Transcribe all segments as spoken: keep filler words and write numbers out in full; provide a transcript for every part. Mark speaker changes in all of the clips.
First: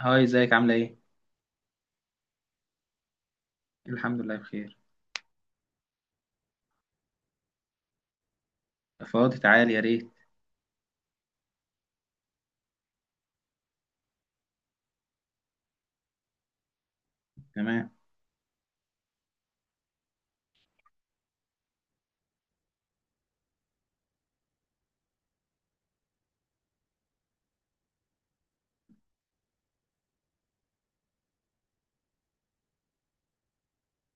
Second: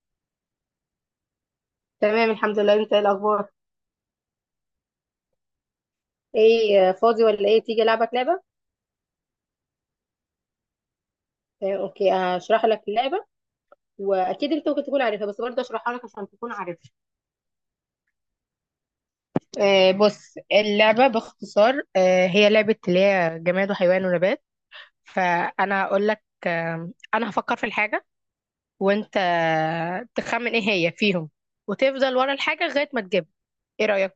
Speaker 1: هاي ازيك عاملة ايه؟
Speaker 2: تمام الحمد لله. انت ايه الاخبار؟
Speaker 1: الحمد لله بخير.
Speaker 2: ايه آه، فاضي ولا ايه؟ تيجي العبك لعبه.
Speaker 1: فاضي تعالي يا ريت.
Speaker 2: آه، اوكي، هشرح لك اللعبه. واكيد انت ممكن تكون عارفها، بس برضه اشرحها لك عشان تكون عارفها.
Speaker 1: تمام.
Speaker 2: آه، بص، اللعبه باختصار آه، هي لعبه اللي هي جماد وحيوان ونبات. فانا هقول لك آه، انا هفكر في الحاجه، وانت آه، تخمن ايه هي فيهم، وتفضل ورا الحاجه لغايه ما تجيبها. ايه رايك؟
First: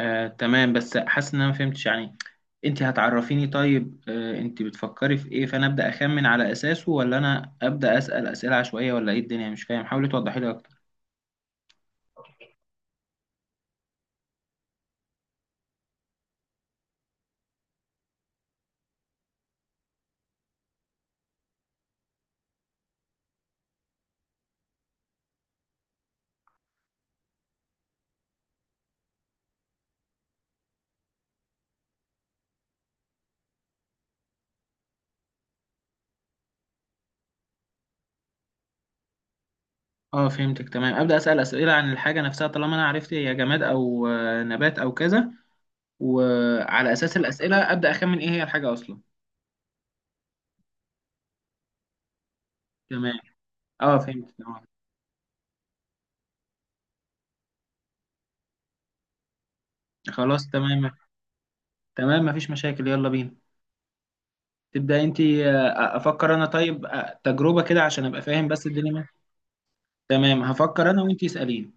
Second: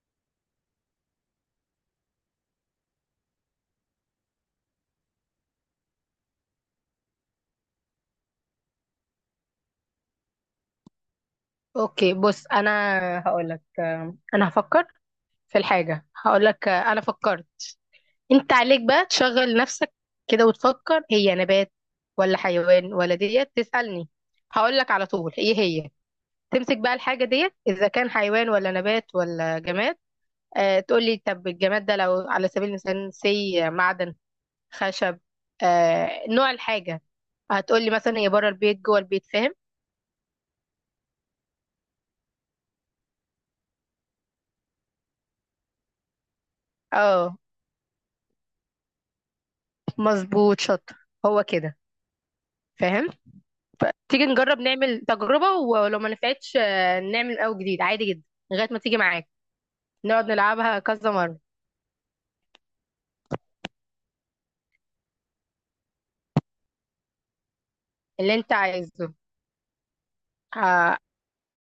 Speaker 1: آه تمام بس حاسس ان انا ما فهمتش يعني. انت هتعرفيني طيب، آه انت بتفكري في ايه؟ فانا ابدا اخمن على اساسه ولا انا ابدا اسال اسئله عشوائيه ولا ايه الدنيا؟ مش فاهم، حاولي توضحي لي اكتر.
Speaker 2: اوكي بص، انا هقول لك آه، انا هفكر في الحاجه، هقول لك آه، انا فكرت. انت عليك بقى تشغل نفسك كده وتفكر هي نبات ولا حيوان ولا ديت، تسألني هقول لك على طول ايه هي. تمسك بقى الحاجة ديت اذا كان حيوان ولا نبات ولا جماد. آه تقول لي طب الجماد ده لو على سبيل المثال سي معدن، خشب، آه نوع الحاجة. هتقول لي مثلا هي بره البيت، جوه البيت، فاهم؟
Speaker 1: اه فهمتك تمام، ابدا اسال اسئله عن الحاجه نفسها طالما انا عرفت هي جماد او آه، نبات او كذا، وعلى اساس
Speaker 2: اه
Speaker 1: الاسئله ابدا اخمن ايه هي الحاجه اصلا.
Speaker 2: مظبوط، شاطر، هو كده، فاهم.
Speaker 1: تمام.
Speaker 2: ف-
Speaker 1: اه
Speaker 2: تيجي
Speaker 1: فهمت
Speaker 2: نجرب
Speaker 1: تمام.
Speaker 2: نعمل تجربة، ولو ما نفعتش آه، نعمل او جديد عادي جدا، لغاية ما تيجي معاك. نقعد
Speaker 1: خلاص
Speaker 2: نلعبها
Speaker 1: تمام.
Speaker 2: كذا مرة.
Speaker 1: تمام مفيش مشاكل، يلا بينا. تبدأ انت، آه، آه، افكر انا طيب، آه، تجربة كده عشان ابقى
Speaker 2: اللي
Speaker 1: فاهم
Speaker 2: انت
Speaker 1: بس الدنيا ماشية.
Speaker 2: عايزه.
Speaker 1: تمام هفكر
Speaker 2: ه-
Speaker 1: انا، وانت اسأليني.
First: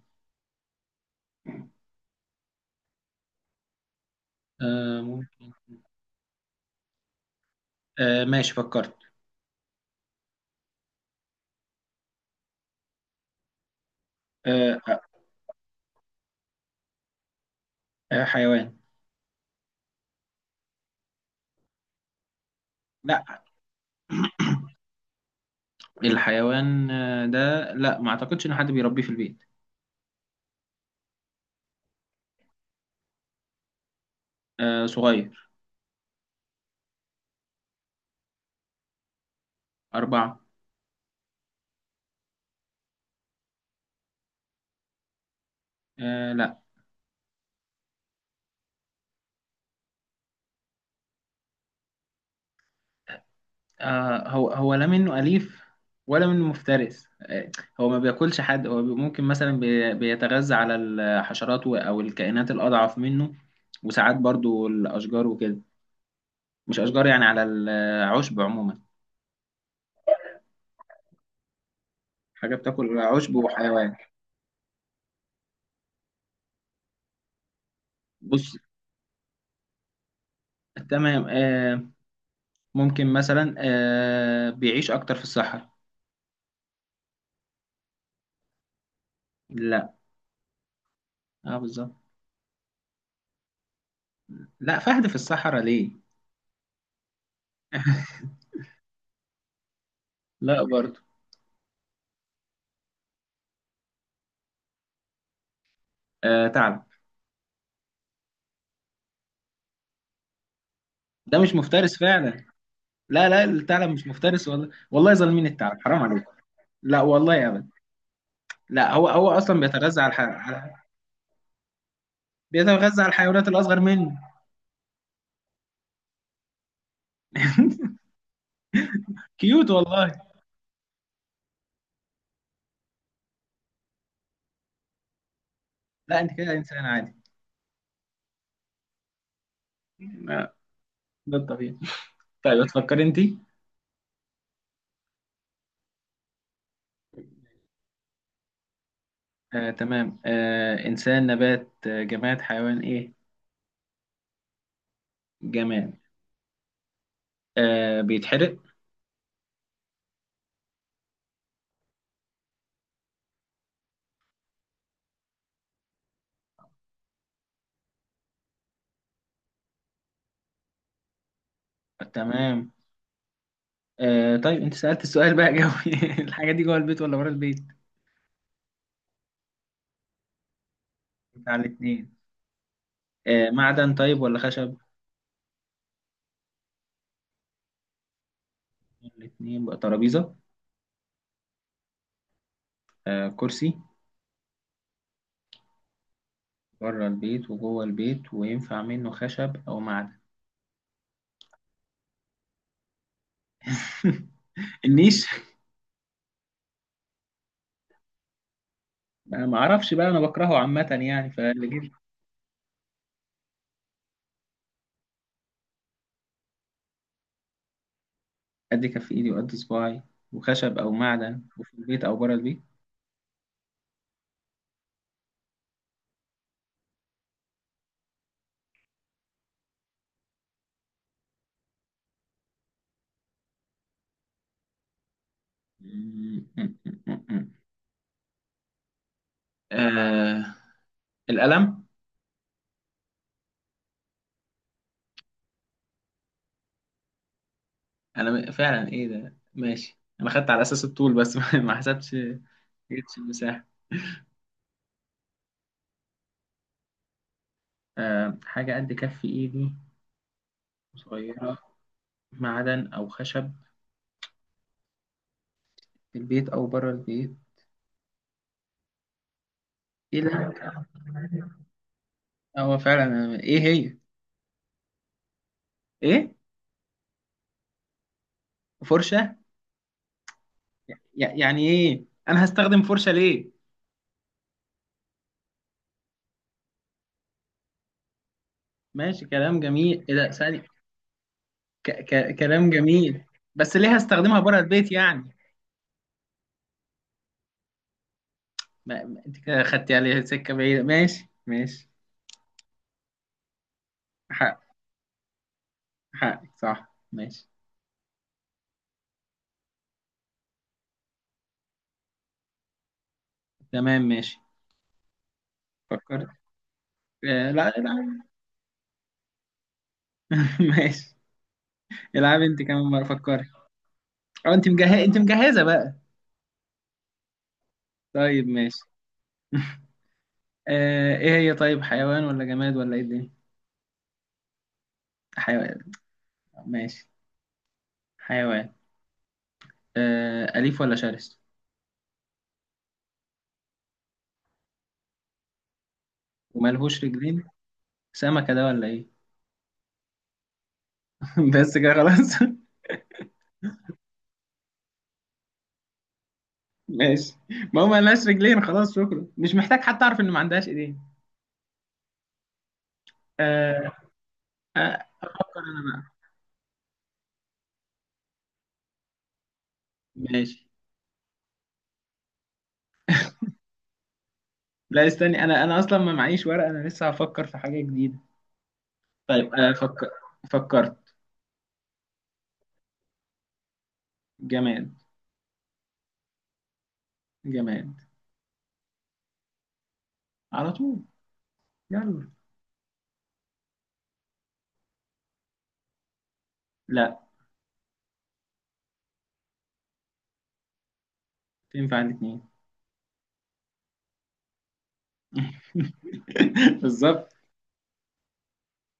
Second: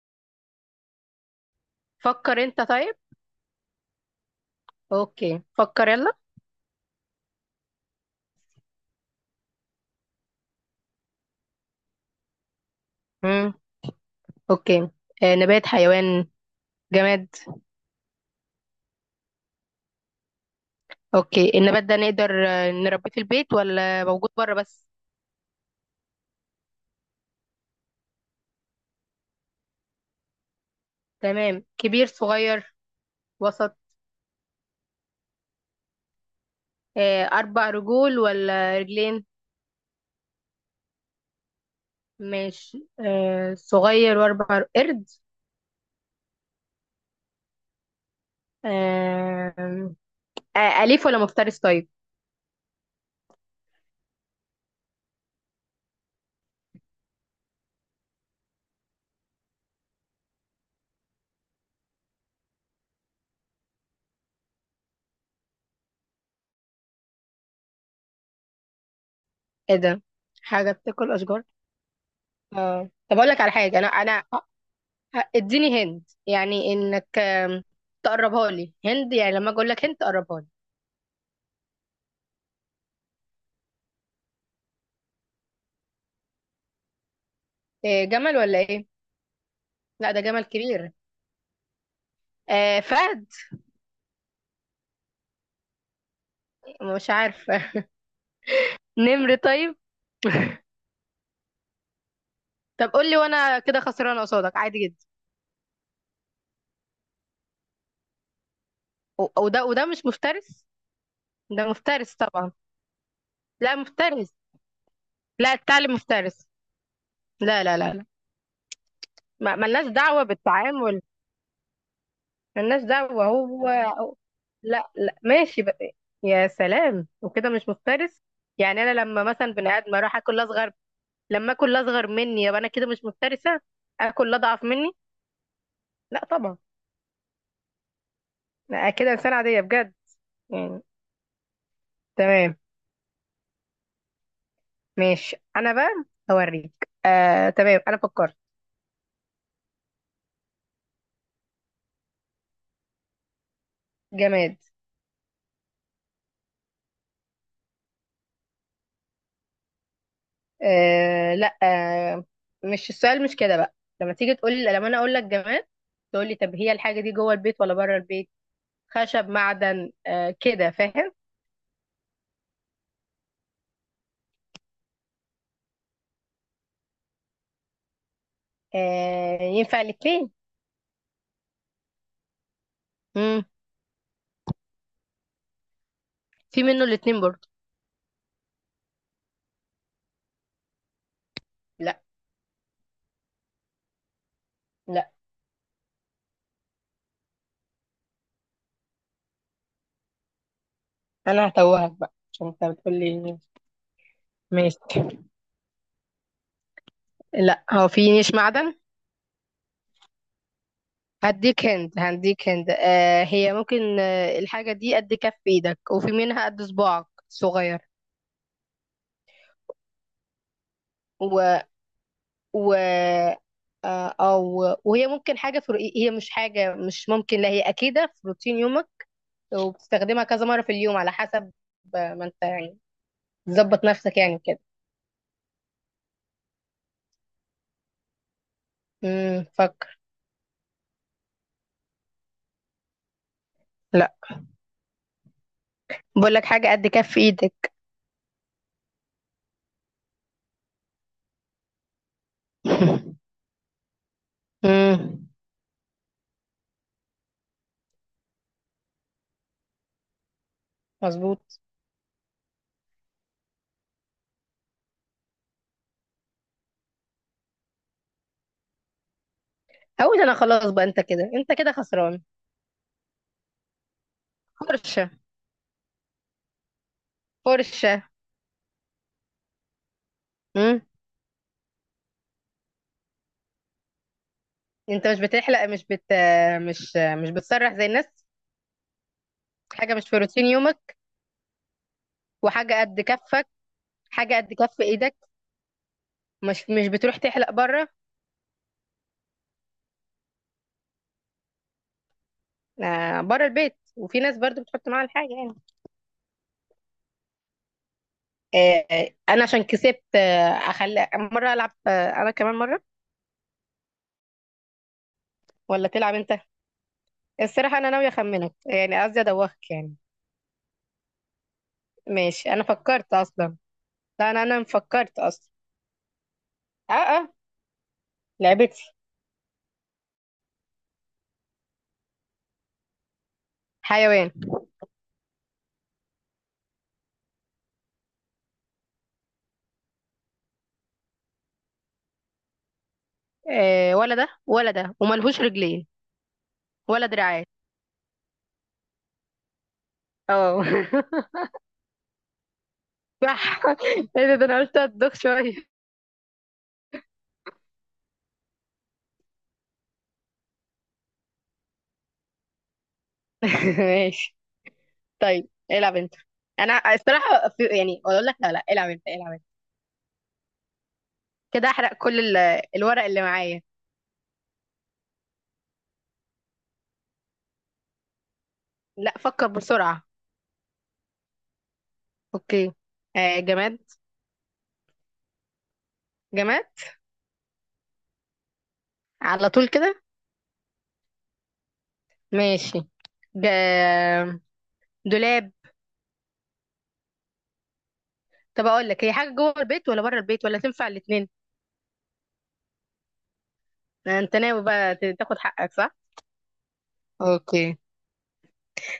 Speaker 2: فكر انت طيب.
Speaker 1: آه،
Speaker 2: اوكي
Speaker 1: ممكن.
Speaker 2: فكر، يلا.
Speaker 1: آه، ماشي فكرت.
Speaker 2: امم. اوكي
Speaker 1: آه، آه،
Speaker 2: آه، نبات، حيوان، جماد.
Speaker 1: آه، حيوان.
Speaker 2: اوكي، النبات ده نقدر آه، نربيه في
Speaker 1: لا
Speaker 2: البيت ولا موجود بره بس؟
Speaker 1: الحيوان آه، ده، لا ما اعتقدش ان حد بيربيه في البيت.
Speaker 2: تمام. كبير، صغير، وسط؟
Speaker 1: آه، صغير.
Speaker 2: آه، اربع رجول ولا رجلين؟
Speaker 1: أربعة.
Speaker 2: ماشي. آه، صغير واربع ر- قرد؟
Speaker 1: آه، لا.
Speaker 2: آه، آه، اليف ولا مفترس طيب؟
Speaker 1: آه، هو هو لا منه أليف ولا منه مفترس. آه، هو ما بياكلش حد، هو بي- ممكن مثلا بي- بيتغذى على الحشرات و- او الكائنات الأضعف منه، وساعات برضو الأشجار وكده، مش أشجار يعني، على العشب عموما.
Speaker 2: ايه ده، حاجه بتاكل اشجار؟
Speaker 1: حاجة
Speaker 2: اه
Speaker 1: بتاكل
Speaker 2: طب اقول
Speaker 1: عشب
Speaker 2: لك على حاجه، انا
Speaker 1: وحيوان.
Speaker 2: انا اديني هند، يعني انك آم، تقربها
Speaker 1: بص
Speaker 2: لي هند، يعني لما اجي اقول لك هند تقربها لي.
Speaker 1: تمام. آه ممكن مثلا آه بيعيش أكتر في الصحراء.
Speaker 2: إيه، جمل ولا ايه؟
Speaker 1: لا.
Speaker 2: لا ده جمل كبير.
Speaker 1: اه بالظبط.
Speaker 2: آه فهد.
Speaker 1: لا فهد في الصحراء ليه؟
Speaker 2: مش عارفه. نمر طيب؟
Speaker 1: لا برضه.
Speaker 2: طب قول لي وانا كده خسرانه قصادك عادي جدا.
Speaker 1: آه ثعلب.
Speaker 2: و- وده وده مش مفترس؟
Speaker 1: ده مش
Speaker 2: ده
Speaker 1: مفترس
Speaker 2: مفترس
Speaker 1: فعلا.
Speaker 2: طبعا.
Speaker 1: لا لا
Speaker 2: لا
Speaker 1: الثعلب مش
Speaker 2: مفترس،
Speaker 1: مفترس، والله والله ظالمين
Speaker 2: لا،
Speaker 1: الثعلب،
Speaker 2: الثعلب
Speaker 1: حرام عليك.
Speaker 2: مفترس.
Speaker 1: لا والله
Speaker 2: لا
Speaker 1: ابدا.
Speaker 2: لا لا لا.
Speaker 1: لا هو هو
Speaker 2: ما-
Speaker 1: اصلا
Speaker 2: ملناش
Speaker 1: بيتغذى على، الح...
Speaker 2: دعوه
Speaker 1: على
Speaker 2: بالتعامل. ملناش
Speaker 1: بيتغذى على
Speaker 2: دعوة،
Speaker 1: الحيوانات
Speaker 2: هو
Speaker 1: الاصغر
Speaker 2: هو-
Speaker 1: منه.
Speaker 2: لا لا ماشي بقى. يا سلام، وكده مش مفترس؟ يعني انا لما مثلا بني
Speaker 1: كيوت
Speaker 2: ادم
Speaker 1: والله.
Speaker 2: اروح اكل اصغر، لما اكل اصغر مني يبقى انا كده مش مفترسة؟ اكل اضعف مني.
Speaker 1: لا
Speaker 2: لا
Speaker 1: انت كده
Speaker 2: طبعا.
Speaker 1: انسان عادي.
Speaker 2: لا كده انسانة عادية بجد،
Speaker 1: لا
Speaker 2: يعني.
Speaker 1: ده الطبيعي.
Speaker 2: تمام.
Speaker 1: طيب تفكر انت.
Speaker 2: ماشي انا بقى هوريك. آه تمام انا فكرت.
Speaker 1: آه تمام، آه إنسان نبات آه جماد حيوان إيه؟
Speaker 2: جماد.
Speaker 1: جماد. آه بيتحرق.
Speaker 2: آه لا. آه مش السؤال مش كده بقى. لما تيجي تقول لي، لما انا اقول لك جماد، تقول لي طب هي الحاجة دي جوه البيت ولا بره البيت، خشب معدن، آه كده فاهم.
Speaker 1: تمام. آه طيب أنت سألت السؤال بقى جوي. الحاجة دي جوه البيت ولا بره البيت؟
Speaker 2: آه ينفع الاتنين.
Speaker 1: بتاع الاتنين.
Speaker 2: مم.
Speaker 1: آه معدن طيب ولا خشب؟
Speaker 2: في منه الاتنين برضه.
Speaker 1: الاتنين بقى ترابيزة.
Speaker 2: لا.
Speaker 1: آه كرسي.
Speaker 2: لا،
Speaker 1: بره البيت وجوه البيت وينفع منه خشب أو معدن.
Speaker 2: انا هتوهك بقى عشان انت بتقولي. ماشي.
Speaker 1: النيش.
Speaker 2: لا، هو في نيش معدن.
Speaker 1: أنا ما أعرفش بقى، أنا بكرهه عامة يعني
Speaker 2: هديك
Speaker 1: فاللي جيب.
Speaker 2: هند، هديك هند، آه هي ممكن آه الحاجة دي قد كف ايدك، وفي منها قد صباعك صغير.
Speaker 1: قد كف إيدي وقد صباعي، وخشب أو معدن،
Speaker 2: و,
Speaker 1: وفي البيت أو بره البيت.
Speaker 2: و... آه او وهي ممكن حاجة في رؤي- هي مش حاجة، مش ممكن، لا هي أكيدة في روتين يومك، وبتستخدمها كذا مرة في اليوم على حسب آه، ما انت يعني ظبط نفسك، يعني كده. امم فكر.
Speaker 1: آه القلم.
Speaker 2: لا، بقول لك حاجه قد كف ايدك.
Speaker 1: انا م- فعلا ايه ده، ماشي انا خدت على اساس الطول بس، ما حسبتش ما جبتش المساحه.
Speaker 2: امم،
Speaker 1: آه حاجه قد كف ايدي، صغيره،
Speaker 2: مظبوط.
Speaker 1: معدن او خشب، في البيت او بره البيت. ايه
Speaker 2: اقول انا
Speaker 1: ده،
Speaker 2: خلاص بقى، انت كده، انت كده خسران.
Speaker 1: هو فعلا ايه هي؟
Speaker 2: فرشه.
Speaker 1: ايه
Speaker 2: فرشه.
Speaker 1: فرشه؟
Speaker 2: امم.
Speaker 1: يع- يعني ايه انا هستخدم فرشه ليه؟
Speaker 2: انت مش بتحلق، مش بت مش مش بتسرح زي الناس؟
Speaker 1: ماشي كلام
Speaker 2: حاجه
Speaker 1: جميل،
Speaker 2: مش
Speaker 1: ايه
Speaker 2: في
Speaker 1: ده
Speaker 2: روتين
Speaker 1: ثاني؟
Speaker 2: يومك،
Speaker 1: ك ك كلام
Speaker 2: وحاجه قد
Speaker 1: جميل.
Speaker 2: كفك،
Speaker 1: بس ليه
Speaker 2: حاجه
Speaker 1: هستخدمها
Speaker 2: قد
Speaker 1: بره
Speaker 2: كف
Speaker 1: البيت
Speaker 2: ايدك.
Speaker 1: يعني؟
Speaker 2: مش مش بتروح تحلق بره؟
Speaker 1: ما ما- انت كده خدتي عليها سكه بعيده، ماشي ماشي.
Speaker 2: آه بره البيت، وفي ناس برضو
Speaker 1: ح-
Speaker 2: بتحط معاها الحاجه يعني.
Speaker 1: حقك صح ماشي.
Speaker 2: آه آه، انا عشان كسبت، آه اخلي مره العب آه انا كمان مره،
Speaker 1: تمام ماشي
Speaker 2: ولا تلعب
Speaker 1: فكرت.
Speaker 2: انت؟
Speaker 1: آه لا
Speaker 2: الصراحة أنا ناوية
Speaker 1: لا.
Speaker 2: أخمنك، يعني قصدي أدوخك يعني.
Speaker 1: ماشي. العب
Speaker 2: ماشي
Speaker 1: انت
Speaker 2: أنا
Speaker 1: كمان مرة
Speaker 2: فكرت
Speaker 1: فكري.
Speaker 2: أصلا. لا أنا
Speaker 1: اه
Speaker 2: أنا
Speaker 1: انت مجهزة انت
Speaker 2: فكرت أصلا.
Speaker 1: مجهزة بقى.
Speaker 2: أه أه.
Speaker 1: طيب
Speaker 2: لعبتي.
Speaker 1: ماشي. آه ايه هي طيب، حيوان ولا جماد ولا ايه الدنيا؟
Speaker 2: حيوان.
Speaker 1: حيوان. ماشي. حيوان. آه أليف ولا شرس
Speaker 2: آه ولا ده ولا ده، وملهوش رجلين
Speaker 1: وملهوش
Speaker 2: ولا
Speaker 1: رجلين؟
Speaker 2: دراعات.
Speaker 1: سمكة ده ولا ايه؟
Speaker 2: اه.
Speaker 1: بس كده خلاص.
Speaker 2: صح. ايه ده، ده أنا قلت أدوخ شوية.
Speaker 1: ماشي. ما هو ملهاش رجلين خلاص، شكرا، مش محتاج حتى اعرف ان ما عندهاش ايدين. آه
Speaker 2: ماشي.
Speaker 1: آه،
Speaker 2: طيب
Speaker 1: افكر انا
Speaker 2: العب
Speaker 1: بقى.
Speaker 2: أنت. أنا الصراحة في، يعني أقول لك لا لا العب أنت، العب أنت.
Speaker 1: ماشي
Speaker 2: كده أحرق كل ال- الورق اللي معايا.
Speaker 1: لا استني، انا انا اصلا ما معيش ورقه، انا لسه هفكر في حاجه جديده.
Speaker 2: لا، فكر
Speaker 1: طيب انا
Speaker 2: بسرعة.
Speaker 1: فكر. فكرت.
Speaker 2: أوكي. آه جماد.
Speaker 1: جماد.
Speaker 2: جماد.
Speaker 1: جماد.
Speaker 2: على طول كده.
Speaker 1: على طول. يلا.
Speaker 2: ماشي. جا. دولاب.
Speaker 1: لا.
Speaker 2: طب اقول لك، هي حاجه جوه البيت ولا بره البيت ولا تنفع الاثنين؟
Speaker 1: تنفع الاثنين.
Speaker 2: انت ناوي بقى ت- تاخد حقك صح.
Speaker 1: بالظبط.
Speaker 2: اوكي.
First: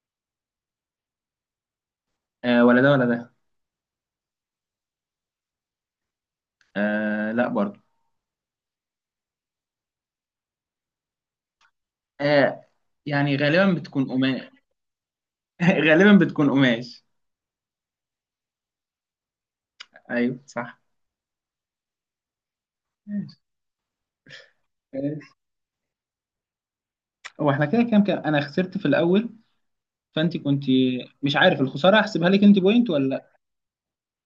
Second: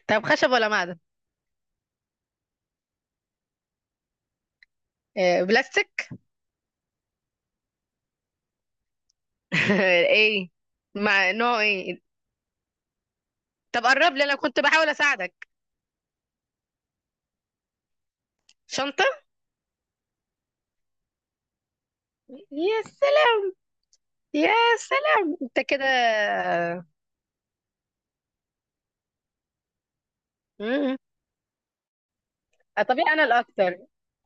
Speaker 2: طب خشب ولا معدن؟
Speaker 1: آه ولا ده ولا ده.
Speaker 2: آه، بلاستيك؟
Speaker 1: آه لا برضو.
Speaker 2: ايه، مع نوع ايه؟
Speaker 1: آه يعني غالبا
Speaker 2: طب
Speaker 1: بتكون
Speaker 2: قرب لي، انا
Speaker 1: قماش.
Speaker 2: كنت بحاول اساعدك.
Speaker 1: غالبا بتكون قماش.
Speaker 2: شنطه.
Speaker 1: ايوه صح.
Speaker 2: يا سلام.
Speaker 1: ماشي.
Speaker 2: يا سلام، انت كده.
Speaker 1: هو احنا كده كام كام؟ انا خسرت في الاول فانت كنت،
Speaker 2: مم.
Speaker 1: مش عارف الخساره هحسبها لك انت
Speaker 2: آه،
Speaker 1: بوينت ولا
Speaker 2: طبيعي، انا
Speaker 1: لا.
Speaker 2: الاكتر.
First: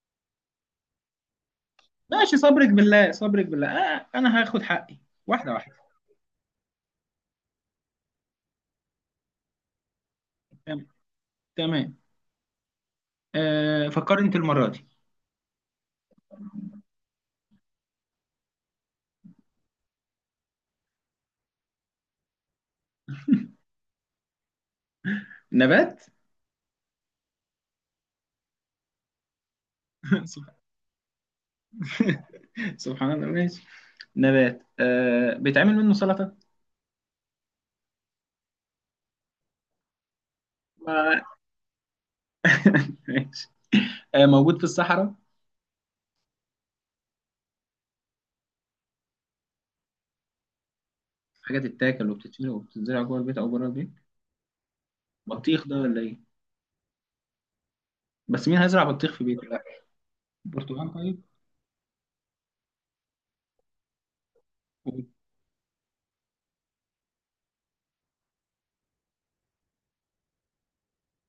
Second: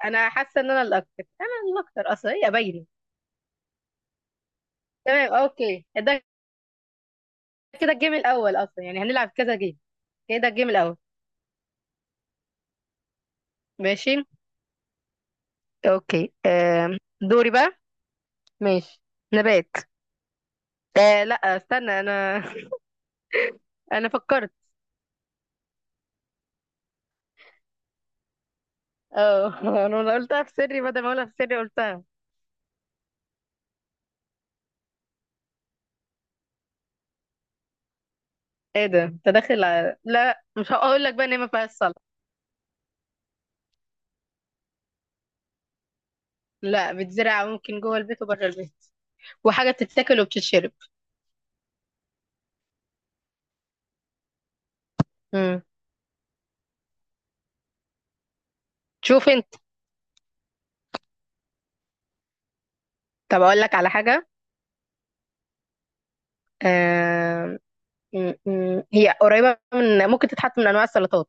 Speaker 2: انا حاسه ان انا الاكتر، انا الاكتر اصلا
Speaker 1: ماشي
Speaker 2: هي
Speaker 1: صبرك
Speaker 2: باينه.
Speaker 1: بالله صبرك بالله. آه انا هاخد حقي
Speaker 2: تمام.
Speaker 1: واحده واحده.
Speaker 2: اوكي ده كده الجيم الاول، اصلا يعني هنلعب كذا جيم، كده الجيم الاول.
Speaker 1: تمام. آه فكر
Speaker 2: ماشي.
Speaker 1: انت المرة دي.
Speaker 2: اوكي آم، دوري بقى. ماشي. نبات. آه لا استنى انا، انا فكرت.
Speaker 1: نبات.
Speaker 2: اه. انا قلتها في
Speaker 1: سبحان.
Speaker 2: سري، بدل ما اقولها في سري قلتها.
Speaker 1: سبحان الله ماشي. نبات آه بيتعمل منه سلطة.
Speaker 2: ايه ده، انت داخل على... لا مش هقول لك
Speaker 1: ما-
Speaker 2: بقى ان هي ما فيهاش صلع.
Speaker 1: ماشي. آه موجود في الصحراء.
Speaker 2: لا بتزرع، ممكن جوه البيت وبره البيت، وحاجه بتتاكل وبتتشرب.
Speaker 1: حاجة تتاكل وبتتشرب وبتتزرع جوه البيت أو بره البيت.
Speaker 2: امم.
Speaker 1: بطيخ ده ولا إيه؟ بس مين هيزرع بطيخ في
Speaker 2: شوف
Speaker 1: بيته؟
Speaker 2: انت.
Speaker 1: لا. برتقال.
Speaker 2: طب اقول لك على حاجه،
Speaker 1: طيب.
Speaker 2: آم، م- م- هي قريبه من، ممكن تتحط من انواع السلطات.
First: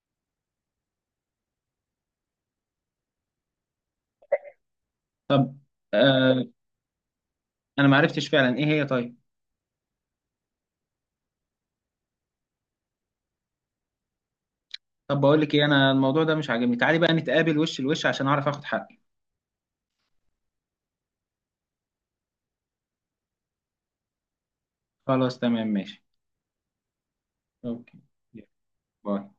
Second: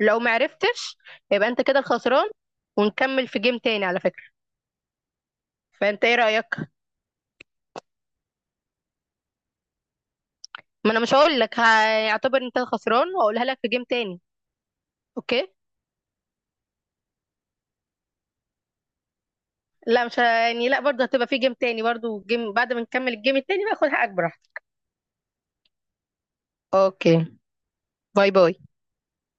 Speaker 2: لو ما عرفتش، يبقى انت كده الخسران، ونكمل في جيم تاني على فكره.
Speaker 1: طب
Speaker 2: فانت ايه
Speaker 1: آه
Speaker 2: رايك؟
Speaker 1: أنا ما عرفتش فعلا إيه هي طيب.
Speaker 2: ما انا مش هقول لك، هيعتبر انت خسران، واقولها لك في جيم تاني.
Speaker 1: طب بقول
Speaker 2: اوكي.
Speaker 1: لك إيه، أنا الموضوع ده مش عاجبني، تعالي بقى نتقابل وش لوش عشان أعرف آخد حقي.
Speaker 2: لا مش ه- يعني، لا برضه هتبقى في جيم تاني برضه، جيم بعد ما نكمل الجيم التاني بقى خد حقك براحتك.
Speaker 1: خلاص تمام ماشي.
Speaker 2: اوكي.
Speaker 1: أوكي.
Speaker 2: باي
Speaker 1: يلا،
Speaker 2: باي.
Speaker 1: باي.